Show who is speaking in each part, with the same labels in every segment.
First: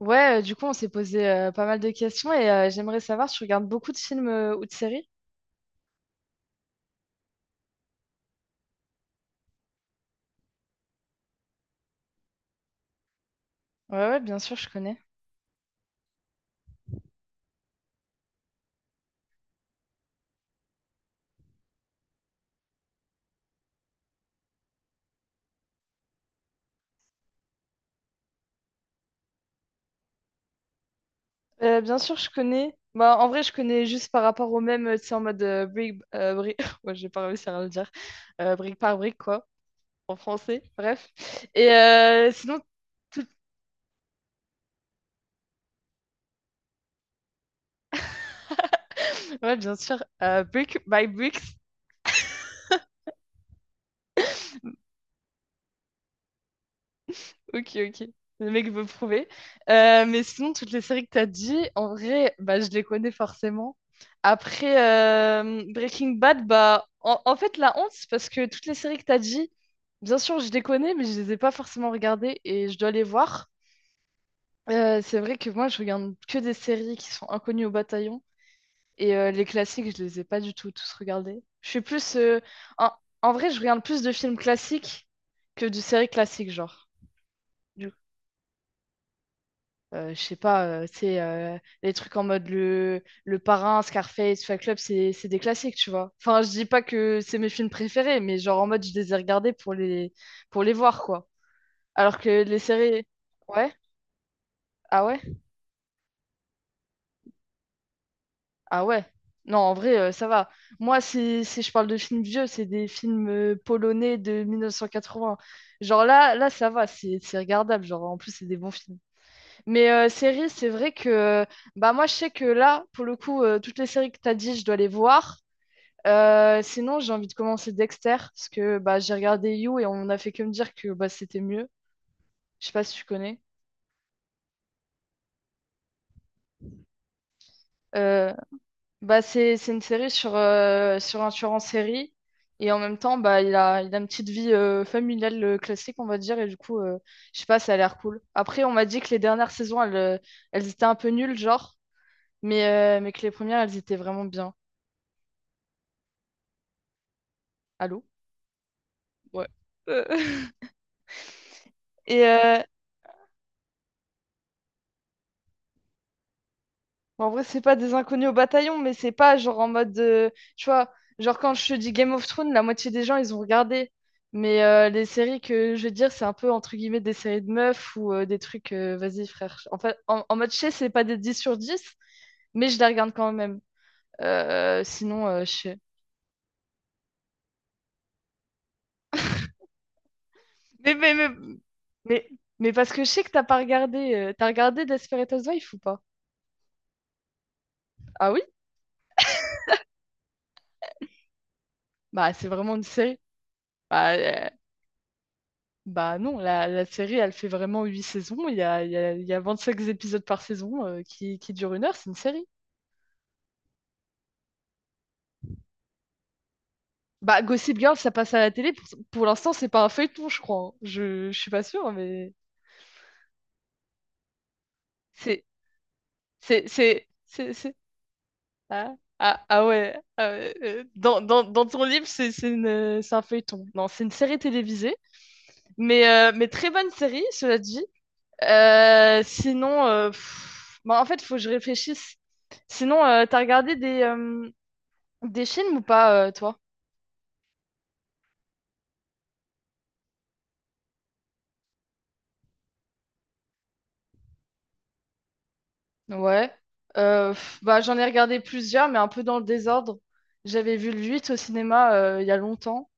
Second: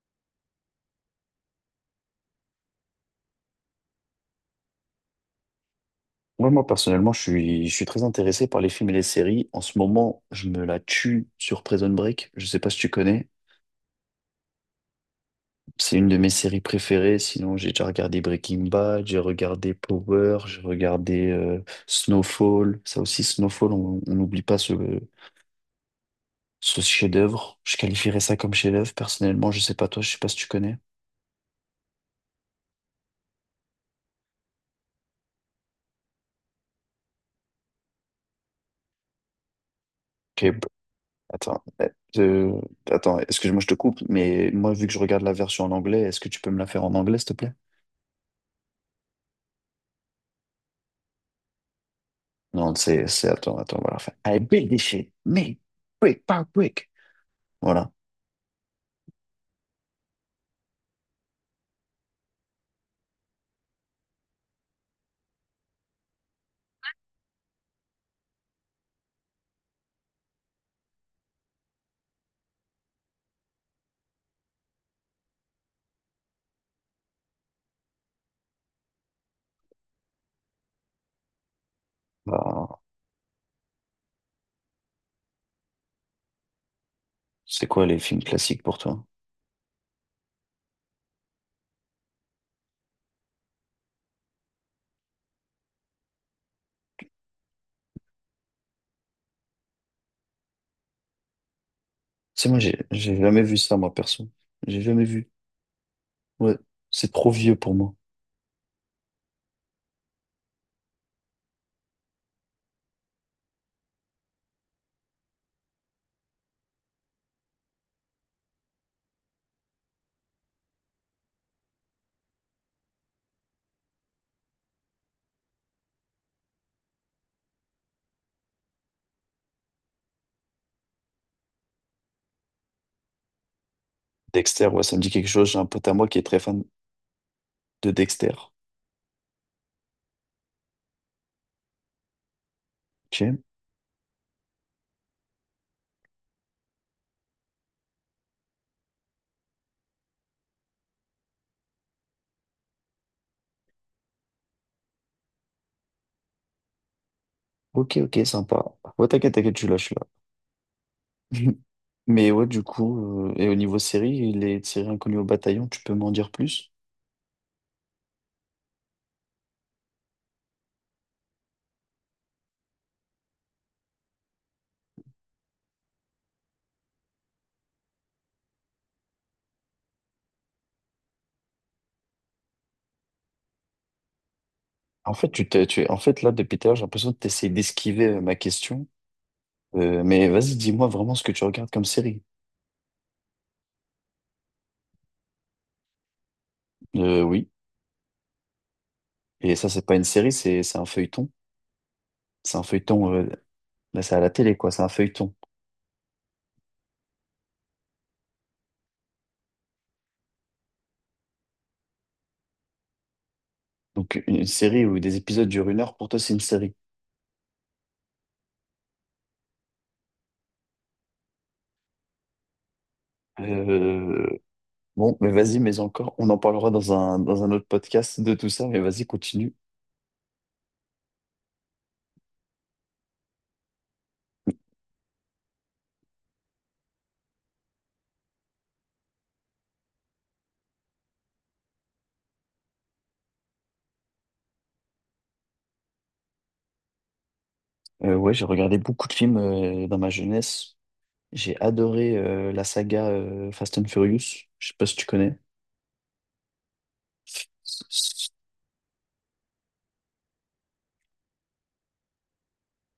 Speaker 1: Ouais, du coup, on s'est posé pas mal de questions et j'aimerais savoir si tu regardes beaucoup de films ou de séries?
Speaker 2: Ouais, moi, personnellement, je suis très intéressé par les films et les séries. En ce moment, je me la tue sur Prison Break. Je sais pas si tu connais.
Speaker 1: Ouais, ouais, bien sûr, je connais.
Speaker 2: C'est une de mes séries préférées. Sinon, j'ai déjà regardé Breaking Bad, j'ai regardé Power, j'ai regardé Snowfall. Ça aussi, Snowfall, on n'oublie pas ce chef-d'œuvre. Je qualifierais ça comme chef-d'œuvre. Personnellement, je sais pas toi, je sais pas si tu connais.
Speaker 1: Bien sûr, je connais. Bah, en vrai, je connais juste par rapport au même, tu sais, en mode brique, ouais, j'ai pas réussi à le dire. Brique par brique, quoi, en
Speaker 2: Ok,
Speaker 1: français, bref.
Speaker 2: attends,
Speaker 1: Et sinon,
Speaker 2: euh, attends,
Speaker 1: tout...
Speaker 2: excuse-moi, je te coupe, mais moi, vu que je regarde la version en anglais, est-ce que tu peux me la faire en anglais, s'il te plaît?
Speaker 1: ouais, bien sûr, brick by bricks.
Speaker 2: Non, c'est, attends, on va la refaire. I build this shit, me, brick par brick.
Speaker 1: Ok,
Speaker 2: Voilà.
Speaker 1: ok. Le mec veut prouver. Mais sinon, toutes les séries que t'as dit, en vrai, bah, je les connais forcément. Après Breaking Bad, bah, en fait, la honte, c'est parce que toutes les séries que t'as dit, bien sûr, je les connais, mais je les ai pas forcément regardées et je dois les voir. C'est vrai que moi, je regarde que des séries qui sont inconnues au bataillon et les classiques, je les ai pas du tout tous regardés. Je suis plus.
Speaker 2: Bah,
Speaker 1: En, en vrai je regarde plus de films classiques que de séries classiques, genre.
Speaker 2: c'est quoi les films classiques pour toi?
Speaker 1: Je sais pas, c'est les trucs en mode le parrain, Scarface, Fight Club, c'est des classiques, tu vois. Enfin, je dis pas que c'est mes films préférés, mais genre en mode je les ai regardés pour les voir, quoi. Alors que
Speaker 2: C'est
Speaker 1: les
Speaker 2: moi,
Speaker 1: séries.
Speaker 2: j'ai jamais vu
Speaker 1: Ouais?
Speaker 2: ça, moi, perso. J'ai
Speaker 1: Ah
Speaker 2: jamais
Speaker 1: ouais?
Speaker 2: vu. Ouais, c'est trop vieux pour moi.
Speaker 1: Ah ouais? Non, en vrai, ça va. Moi, si je parle de films vieux, c'est des films polonais de 1980. Genre là, là, ça va, c'est regardable. Genre, en plus, c'est des bons films. Mais série, c'est vrai que bah moi je sais que là, pour le coup, toutes les séries que tu as dit, je dois les voir. Sinon, j'ai envie de commencer Dexter, parce que bah, j'ai regardé You et on n'a fait que me dire que bah, c'était mieux. Je sais pas si tu connais.
Speaker 2: Dexter, ouais, ça me dit quelque chose. J'ai un pote à moi qui est très fan de
Speaker 1: Euh,
Speaker 2: Dexter.
Speaker 1: Bah, c'est une série sur, sur un tueur en série. Et en même temps,
Speaker 2: Ok,
Speaker 1: bah, il a une petite vie familiale classique, on va dire. Et du coup, je sais pas, ça a l'air cool. Après, on m'a dit que les dernières saisons, elles étaient un peu nulles, genre. Mais, mais que les premières, elles étaient vraiment bien.
Speaker 2: ok,
Speaker 1: Allô?
Speaker 2: ok, sympa. Ouais,
Speaker 1: Ouais.
Speaker 2: t'inquiète, je suis
Speaker 1: Euh,
Speaker 2: là.
Speaker 1: Et
Speaker 2: Mais ouais, du coup, et au niveau série, les séries inconnues au bataillon, tu peux m'en dire plus?
Speaker 1: bon, en vrai, c'est pas des inconnus au bataillon, mais c'est pas genre en mode. Tu vois, genre quand je te dis Game of Thrones, la moitié des gens, ils ont regardé. Mais les séries que je veux dire, c'est un peu entre guillemets des séries de meufs ou des trucs. Vas-y, frère. En fait, en mode chez, c'est pas des 10 sur 10 mais je les regarde quand même.
Speaker 2: En
Speaker 1: Sinon,
Speaker 2: fait,
Speaker 1: je sais.
Speaker 2: tu es- en fait, là, depuis tout à l'heure, j'ai l'impression que tu d'esquiver ma question. Mais vas-y, dis-moi
Speaker 1: Mais, mais,
Speaker 2: vraiment ce
Speaker 1: mais,
Speaker 2: que tu regardes comme série.
Speaker 1: mais, mais parce que je sais que t'as pas regardé. T'as regardé Desperate Housewives ou pas?
Speaker 2: Oui,
Speaker 1: Ah oui?
Speaker 2: et ça, c'est pas une série, c'est un feuilleton.
Speaker 1: Bah, c'est
Speaker 2: C'est un
Speaker 1: vraiment une
Speaker 2: feuilleton,
Speaker 1: série.
Speaker 2: là,
Speaker 1: Bah,
Speaker 2: c'est à la
Speaker 1: euh,
Speaker 2: télé, quoi, c'est un feuilleton.
Speaker 1: Bah non, la série, elle fait vraiment huit saisons. Il y a, il y a, il y a 25 épisodes par saison qui durent une heure, c'est une série.
Speaker 2: Donc, une série où des épisodes durent une heure, pour toi, c'est une série.
Speaker 1: Bah, Gossip Girl, ça passe à la télé. Pour l'instant, c'est pas un feuilleton, je crois, hein. Je suis pas sûre, mais
Speaker 2: Euh, bon, mais
Speaker 1: c'est...
Speaker 2: vas-y, mais encore, on en
Speaker 1: c'est,
Speaker 2: parlera dans
Speaker 1: c'est,
Speaker 2: dans un
Speaker 1: c'est,
Speaker 2: autre
Speaker 1: c'est-
Speaker 2: podcast de tout ça, mais
Speaker 1: Ah,
Speaker 2: vas-y, continue.
Speaker 1: ouais. Ah ouais, dans ton livre, c'est un feuilleton. Non, c'est une série télévisée, mais très bonne série, cela dit. Sinon, pff, bah, en fait, faut que je réfléchisse. Sinon, t'as regardé des films ou pas, toi?
Speaker 2: Ouais, j'ai regardé beaucoup de films dans ma jeunesse. J'ai adoré la saga Fast and Furious. Je sais pas si tu connais.
Speaker 1: Ouais. Pff, bah, j'en ai regardé plusieurs, mais un peu dans le désordre. J'avais vu le 8 au cinéma il y a longtemps.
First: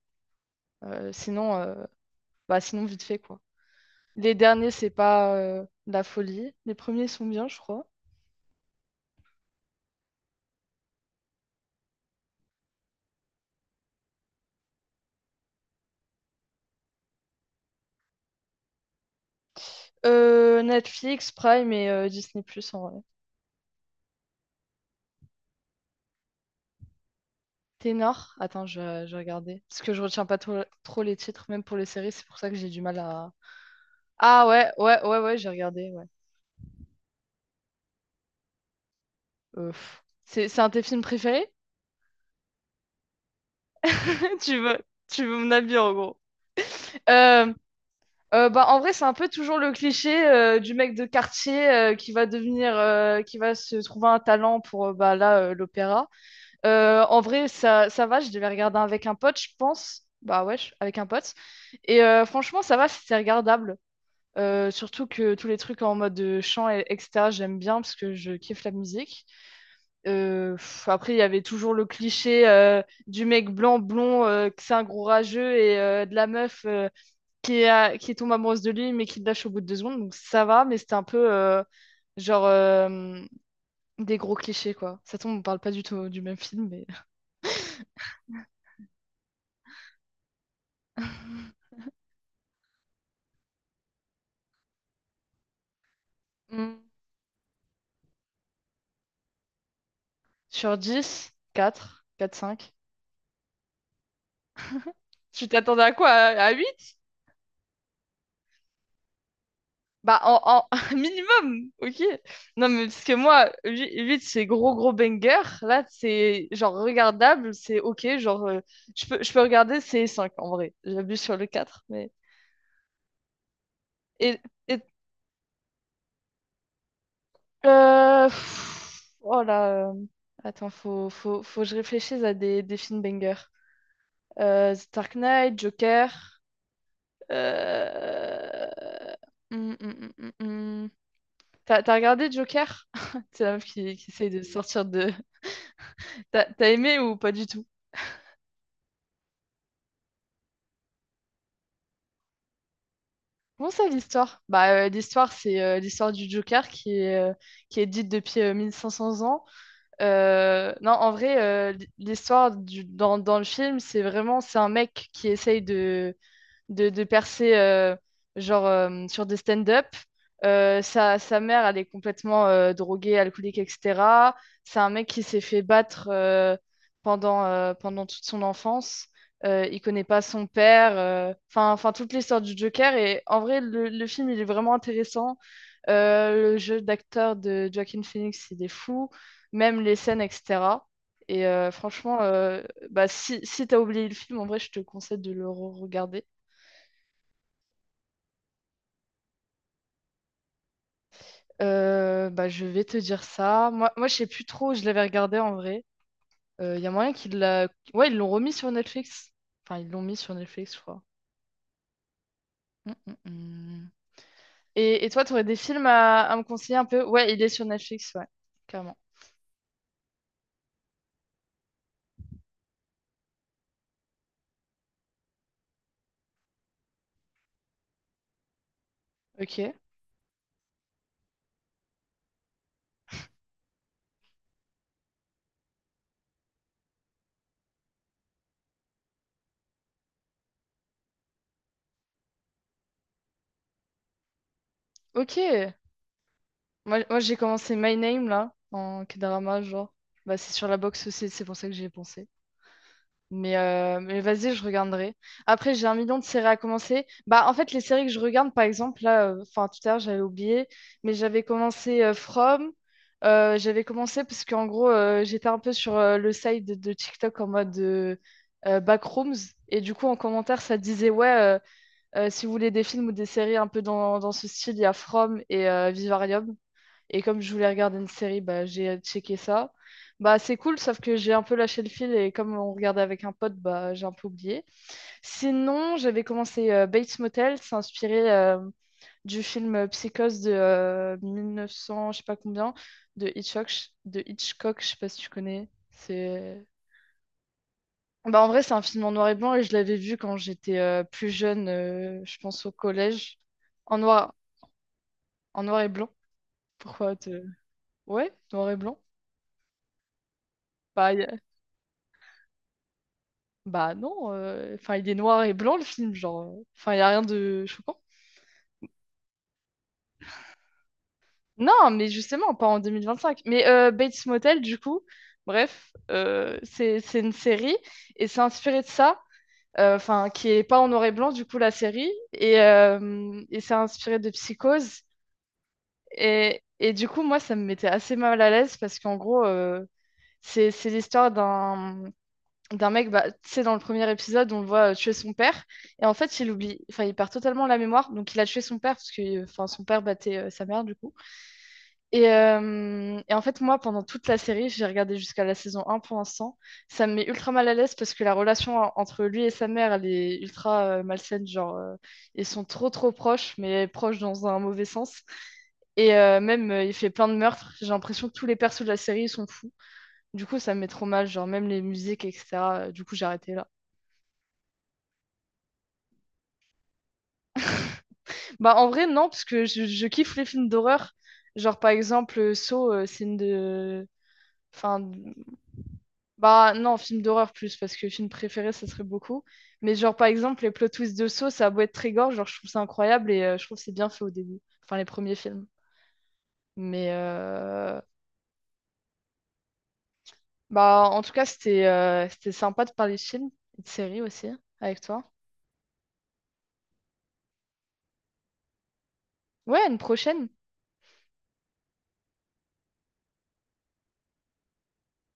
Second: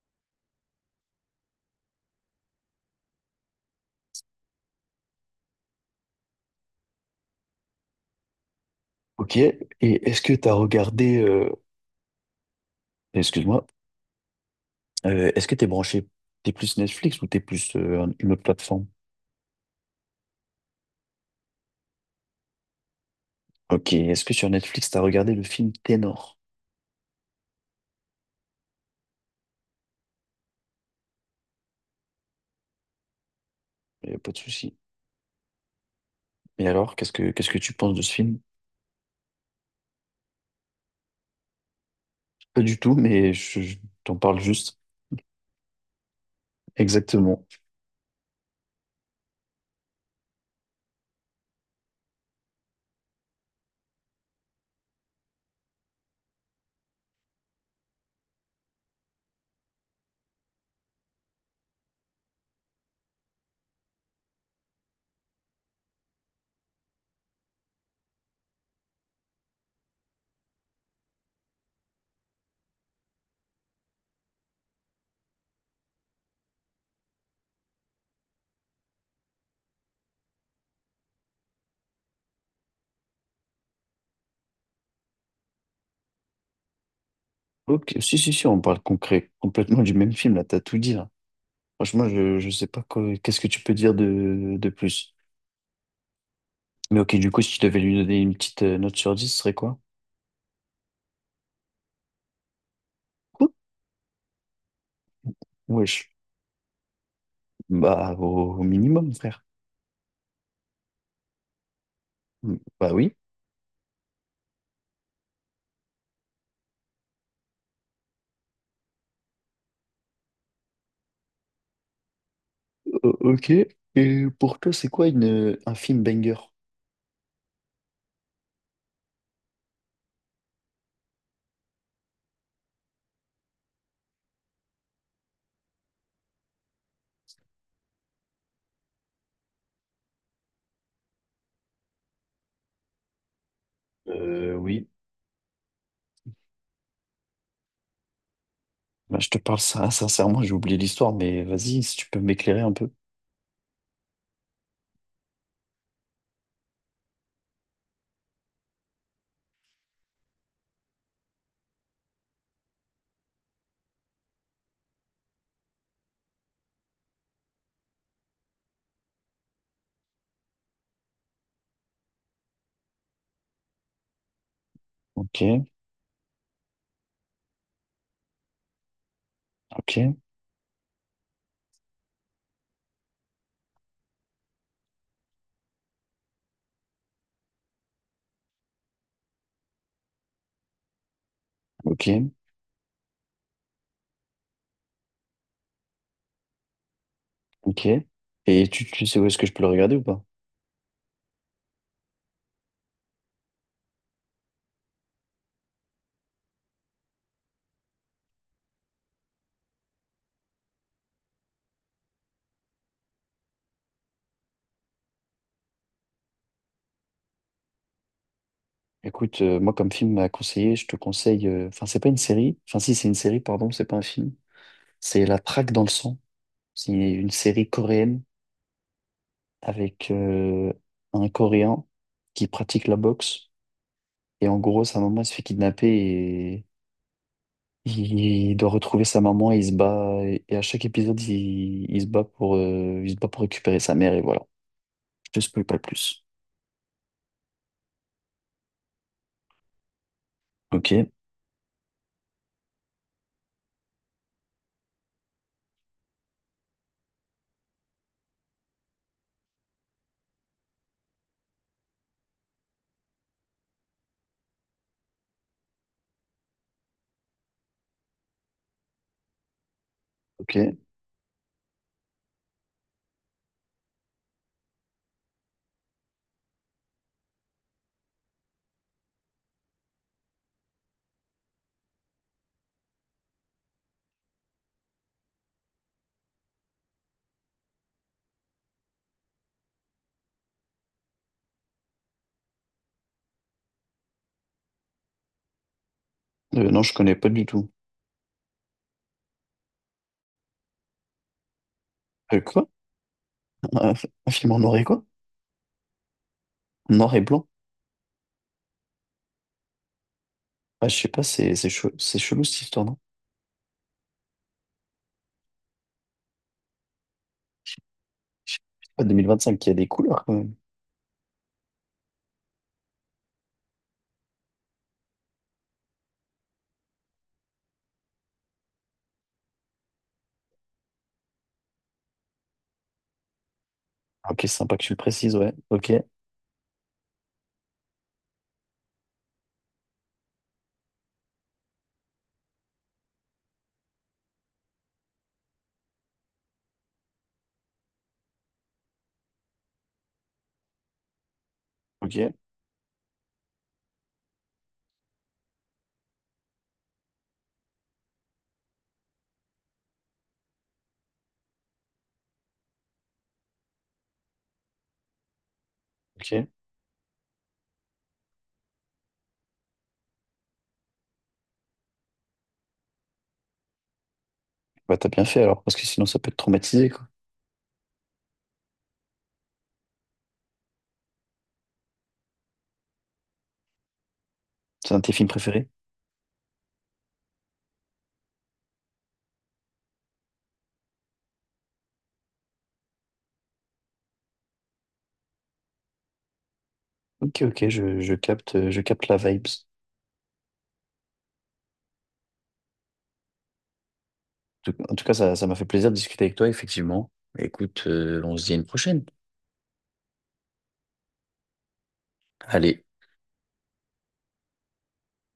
Speaker 1: Sinon, bah, sinon, vite fait, quoi. Les derniers, c'est pas la folie. Les premiers sont bien, je crois.
Speaker 2: Ok, et est-ce que tu as regardé, excuse-moi. Est-ce que t'es branché, t'es plus Netflix ou t'es plus une autre plateforme?
Speaker 1: Netflix, Prime et Disney+, en vrai.
Speaker 2: Ok, est-ce que sur Netflix, t'as regardé le film Ténor?
Speaker 1: Ténor? Attends, je vais regarder. Parce que je retiens pas trop, trop les titres, même pour les séries. C'est pour ça que j'ai du mal à...
Speaker 2: Pas de
Speaker 1: Ah ouais,
Speaker 2: souci.
Speaker 1: ouais, ouais, ouais, j'ai regardé, ouais.
Speaker 2: Et alors, qu'est-ce que tu penses de ce film?
Speaker 1: Pff. C'est un de tes films préférés?
Speaker 2: Pas du tout, mais je t'en parle
Speaker 1: Tu veux,
Speaker 2: juste.
Speaker 1: tu veux mon avis en gros.
Speaker 2: Exactement.
Speaker 1: Euh, Bah, en vrai, c'est un peu toujours le cliché du mec de quartier qui va devenir, qui va se trouver un talent pour bah, là, l'opéra. En vrai, ça va, je devais regarder avec un pote, je pense. Bah ouais, avec un pote. Et franchement, ça va, c'est regardable. Surtout que tous les trucs en mode chant, etc., j'aime bien parce que je kiffe la musique. Heu, Après, il y avait toujours le cliché, du mec blanc, blond, que c'est un gros rageux et de la meuf, qui est a qui tombe amoureuse de lui, mais qui le lâche au bout de 2 secondes, donc ça va, mais c'était un peu, genre, des gros clichés, quoi. Ça tombe, on parle pas du tout du même film, mais
Speaker 2: Ok, si, on parle concret, complètement du même film, là, t'as tout dit, là. Franchement, je sais pas qu'est-ce que tu peux dire de plus.
Speaker 1: Mmh.
Speaker 2: Mais ok, du coup, si tu devais lui donner une petite note sur dix, ce serait quoi?
Speaker 1: Sur dix, quatre, quatre cinq.
Speaker 2: Quoi?
Speaker 1: Tu t'attendais à quoi?
Speaker 2: Wesh.
Speaker 1: À huit.
Speaker 2: Bah, au minimum, frère.
Speaker 1: Bah, un minimum, ok?
Speaker 2: Mm,
Speaker 1: Non, mais
Speaker 2: bah
Speaker 1: parce que
Speaker 2: oui.
Speaker 1: moi, 8 c'est gros, gros banger. Là, c'est genre regardable, c'est ok. Genre, je peux regarder, c'est 5 en vrai. J'abuse sur le 4 mais.
Speaker 2: Ok. Et
Speaker 1: Et,
Speaker 2: pour toi,
Speaker 1: et
Speaker 2: c'est quoi un film banger?
Speaker 1: Pff, oh là. Attends, faut que je réfléchisse à des films banger. The Dark Knight, Joker. Euh... hum, hum, hum, hum, hum. T'as regardé Joker? C'est la meuf qui essaye de
Speaker 2: Euh,
Speaker 1: sortir
Speaker 2: oui,
Speaker 1: de, T'as aimé ou pas du tout?
Speaker 2: Bah, je te parle ça, sincèrement, j'ai oublié l'histoire, mais vas-y, si tu peux m'éclairer un peu.
Speaker 1: Comment ça, l'histoire? Bah, l'histoire, c'est l'histoire du Joker qui est dite depuis 1500 ans. Non, en vrai, dans le film, c'est vraiment, c'est un mec qui essaye de percer genre sur des stand-up. Sa mère, elle est complètement droguée, alcoolique, etc. C'est un mec qui s'est fait
Speaker 2: Ok,
Speaker 1: battre pendant toute son enfance. Il
Speaker 2: ok,
Speaker 1: connaît pas son père. Enfin toute l'histoire du Joker. Et en vrai, le film, il est vraiment intéressant. Le jeu d'acteur de Joaquin Phoenix, il est fou. Même les scènes, etc. Et franchement,
Speaker 2: ok,
Speaker 1: bah, si t'as oublié le film, en vrai, je te conseille de le regarder.
Speaker 2: ok. Et tu sais où est-ce que je peux le regarder ou pas?
Speaker 1: Bah, je vais te dire ça. Je sais plus trop où je l'avais regardé en vrai. Il y a moyen qu'ils l'a... Ouais, ils l'ont remis sur Netflix. Enfin, ils l'ont mis sur Netflix, je crois. Mm, mm, mm. Et toi, tu aurais des films à me conseiller un peu? Ouais, il est sur Netflix, ouais, clairement.
Speaker 2: Écoute, moi, comme film à conseiller, je te conseille. Enfin, c'est pas une série. Enfin, si, c'est une série, pardon, c'est pas un film. C'est La Traque dans le sang. C'est une série coréenne
Speaker 1: Ok.
Speaker 2: avec un Coréen qui pratique la boxe. Et en gros, sa maman elle se fait kidnapper. Il doit retrouver sa maman et il se bat. Et à chaque épisode, il se bat pour, il se bat pour récupérer sa mère et voilà. Je
Speaker 1: Ok.
Speaker 2: te spoil pas plus.
Speaker 1: Moi j'ai commencé My Name, là, en K-drama, genre. Bah, c'est sur la
Speaker 2: Ok,
Speaker 1: box aussi, c'est pour ça que j'y ai pensé. Mais vas-y, je regarderai. Après, j'ai un million de séries à commencer. Bah, en fait, les séries que je regarde, par exemple, là, enfin, tout à l'heure, j'avais oublié, mais j'avais commencé From. J'avais commencé parce qu'en gros, j'étais un peu sur le site de TikTok en mode Backrooms. Et du coup, en commentaire, ça
Speaker 2: ok.
Speaker 1: disait, ouais, si vous voulez des films ou des séries un peu dans ce style, il y a From et Vivarium. Et comme je voulais regarder une série, bah, j'ai checké ça. Bah, c'est cool, sauf que j'ai un peu lâché le fil et comme on regardait avec un pote, bah, j'ai un peu oublié. Sinon, j'avais commencé Bates Motel, c'est inspiré du film Psychose de 1900, je sais pas combien, de Hitchcock, de Hitchcock, je sais pas si tu connais. C'est...
Speaker 2: Non, je connais pas du tout.
Speaker 1: Bah, en vrai, c'est un film en noir et blanc et je l'avais vu quand j'étais plus jeune, je pense
Speaker 2: Quoi?
Speaker 1: au collège,
Speaker 2: Un,
Speaker 1: en
Speaker 2: un
Speaker 1: noir,
Speaker 2: film en noir et quoi?
Speaker 1: en noir et blanc.
Speaker 2: Noir
Speaker 1: Pourquoi
Speaker 2: et
Speaker 1: te...
Speaker 2: blanc?
Speaker 1: Ouais, noir et blanc.
Speaker 2: Ah, je sais pas,
Speaker 1: Bah,
Speaker 2: c'est c'est chelou cette histoire, non?
Speaker 1: Bah non, enfin il est noir et blanc le film, genre, enfin il n'y a rien de choquant.
Speaker 2: Ah, 2025, il y a des couleurs quand même.
Speaker 1: Non, mais justement, pas en 2025. Mais Bates Motel, du coup, bref, c'est une série et c'est inspiré de ça, enfin qui est pas en noir et blanc, du coup, la série, et c'est inspiré de
Speaker 2: Ah, ok, c'est sympa que tu le
Speaker 1: Psychose.
Speaker 2: précises, ouais. Ok,
Speaker 1: Et du coup, moi, ça me mettait assez mal à l'aise parce qu'en gros, c'est l'histoire d'un mec, bah, tu sais, dans le premier épisode, on le voit tuer son père. Et en fait, il oublie, enfin, il perd totalement la mémoire. Donc, il a tué son père parce que, enfin, son père battait sa mère, du coup. Et,
Speaker 2: ok,
Speaker 1: euh, et en fait, moi, pendant toute la série, j'ai regardé jusqu'à la saison un pour l'instant. Ça me met ultra mal à l'aise parce que la relation entre lui et sa mère, elle est ultra malsaine. Genre, ils sont trop, trop proches, mais proches dans un mauvais sens. Et
Speaker 2: ok.
Speaker 1: même, il fait plein de meurtres. J'ai l'impression que tous les persos de la série, ils sont fous. Du coup, ça me met trop mal, genre, même les musiques, etc. Du coup, j'ai arrêté là.
Speaker 2: Bah, t'as bien fait alors, parce que sinon ça peut te traumatiser, quoi.
Speaker 1: Bah, en vrai, non, parce que je kiffe les films d'horreur. Genre, par exemple, Saw, c'est une de.
Speaker 2: C'est un
Speaker 1: Enfin,
Speaker 2: de tes films préférés?
Speaker 1: bah, non, film d'horreur plus, parce que film préféré, ça serait beaucoup. Mais, genre, par exemple, les plot twists de Saw, ça a beau être très gore, genre, je trouve ça incroyable et je trouve que c'est bien fait au début. Enfin, les premiers films. Mais,
Speaker 2: Ok, ok,
Speaker 1: euh,
Speaker 2: je capte la vibes.
Speaker 1: Bah, en tout cas, c'était sympa de parler de films et de séries aussi,
Speaker 2: En
Speaker 1: avec
Speaker 2: tout cas,
Speaker 1: toi.
Speaker 2: ça m'a fait plaisir de discuter avec toi, effectivement. Écoute, on se dit à une prochaine.
Speaker 1: Ouais, à une prochaine.
Speaker 2: Allez.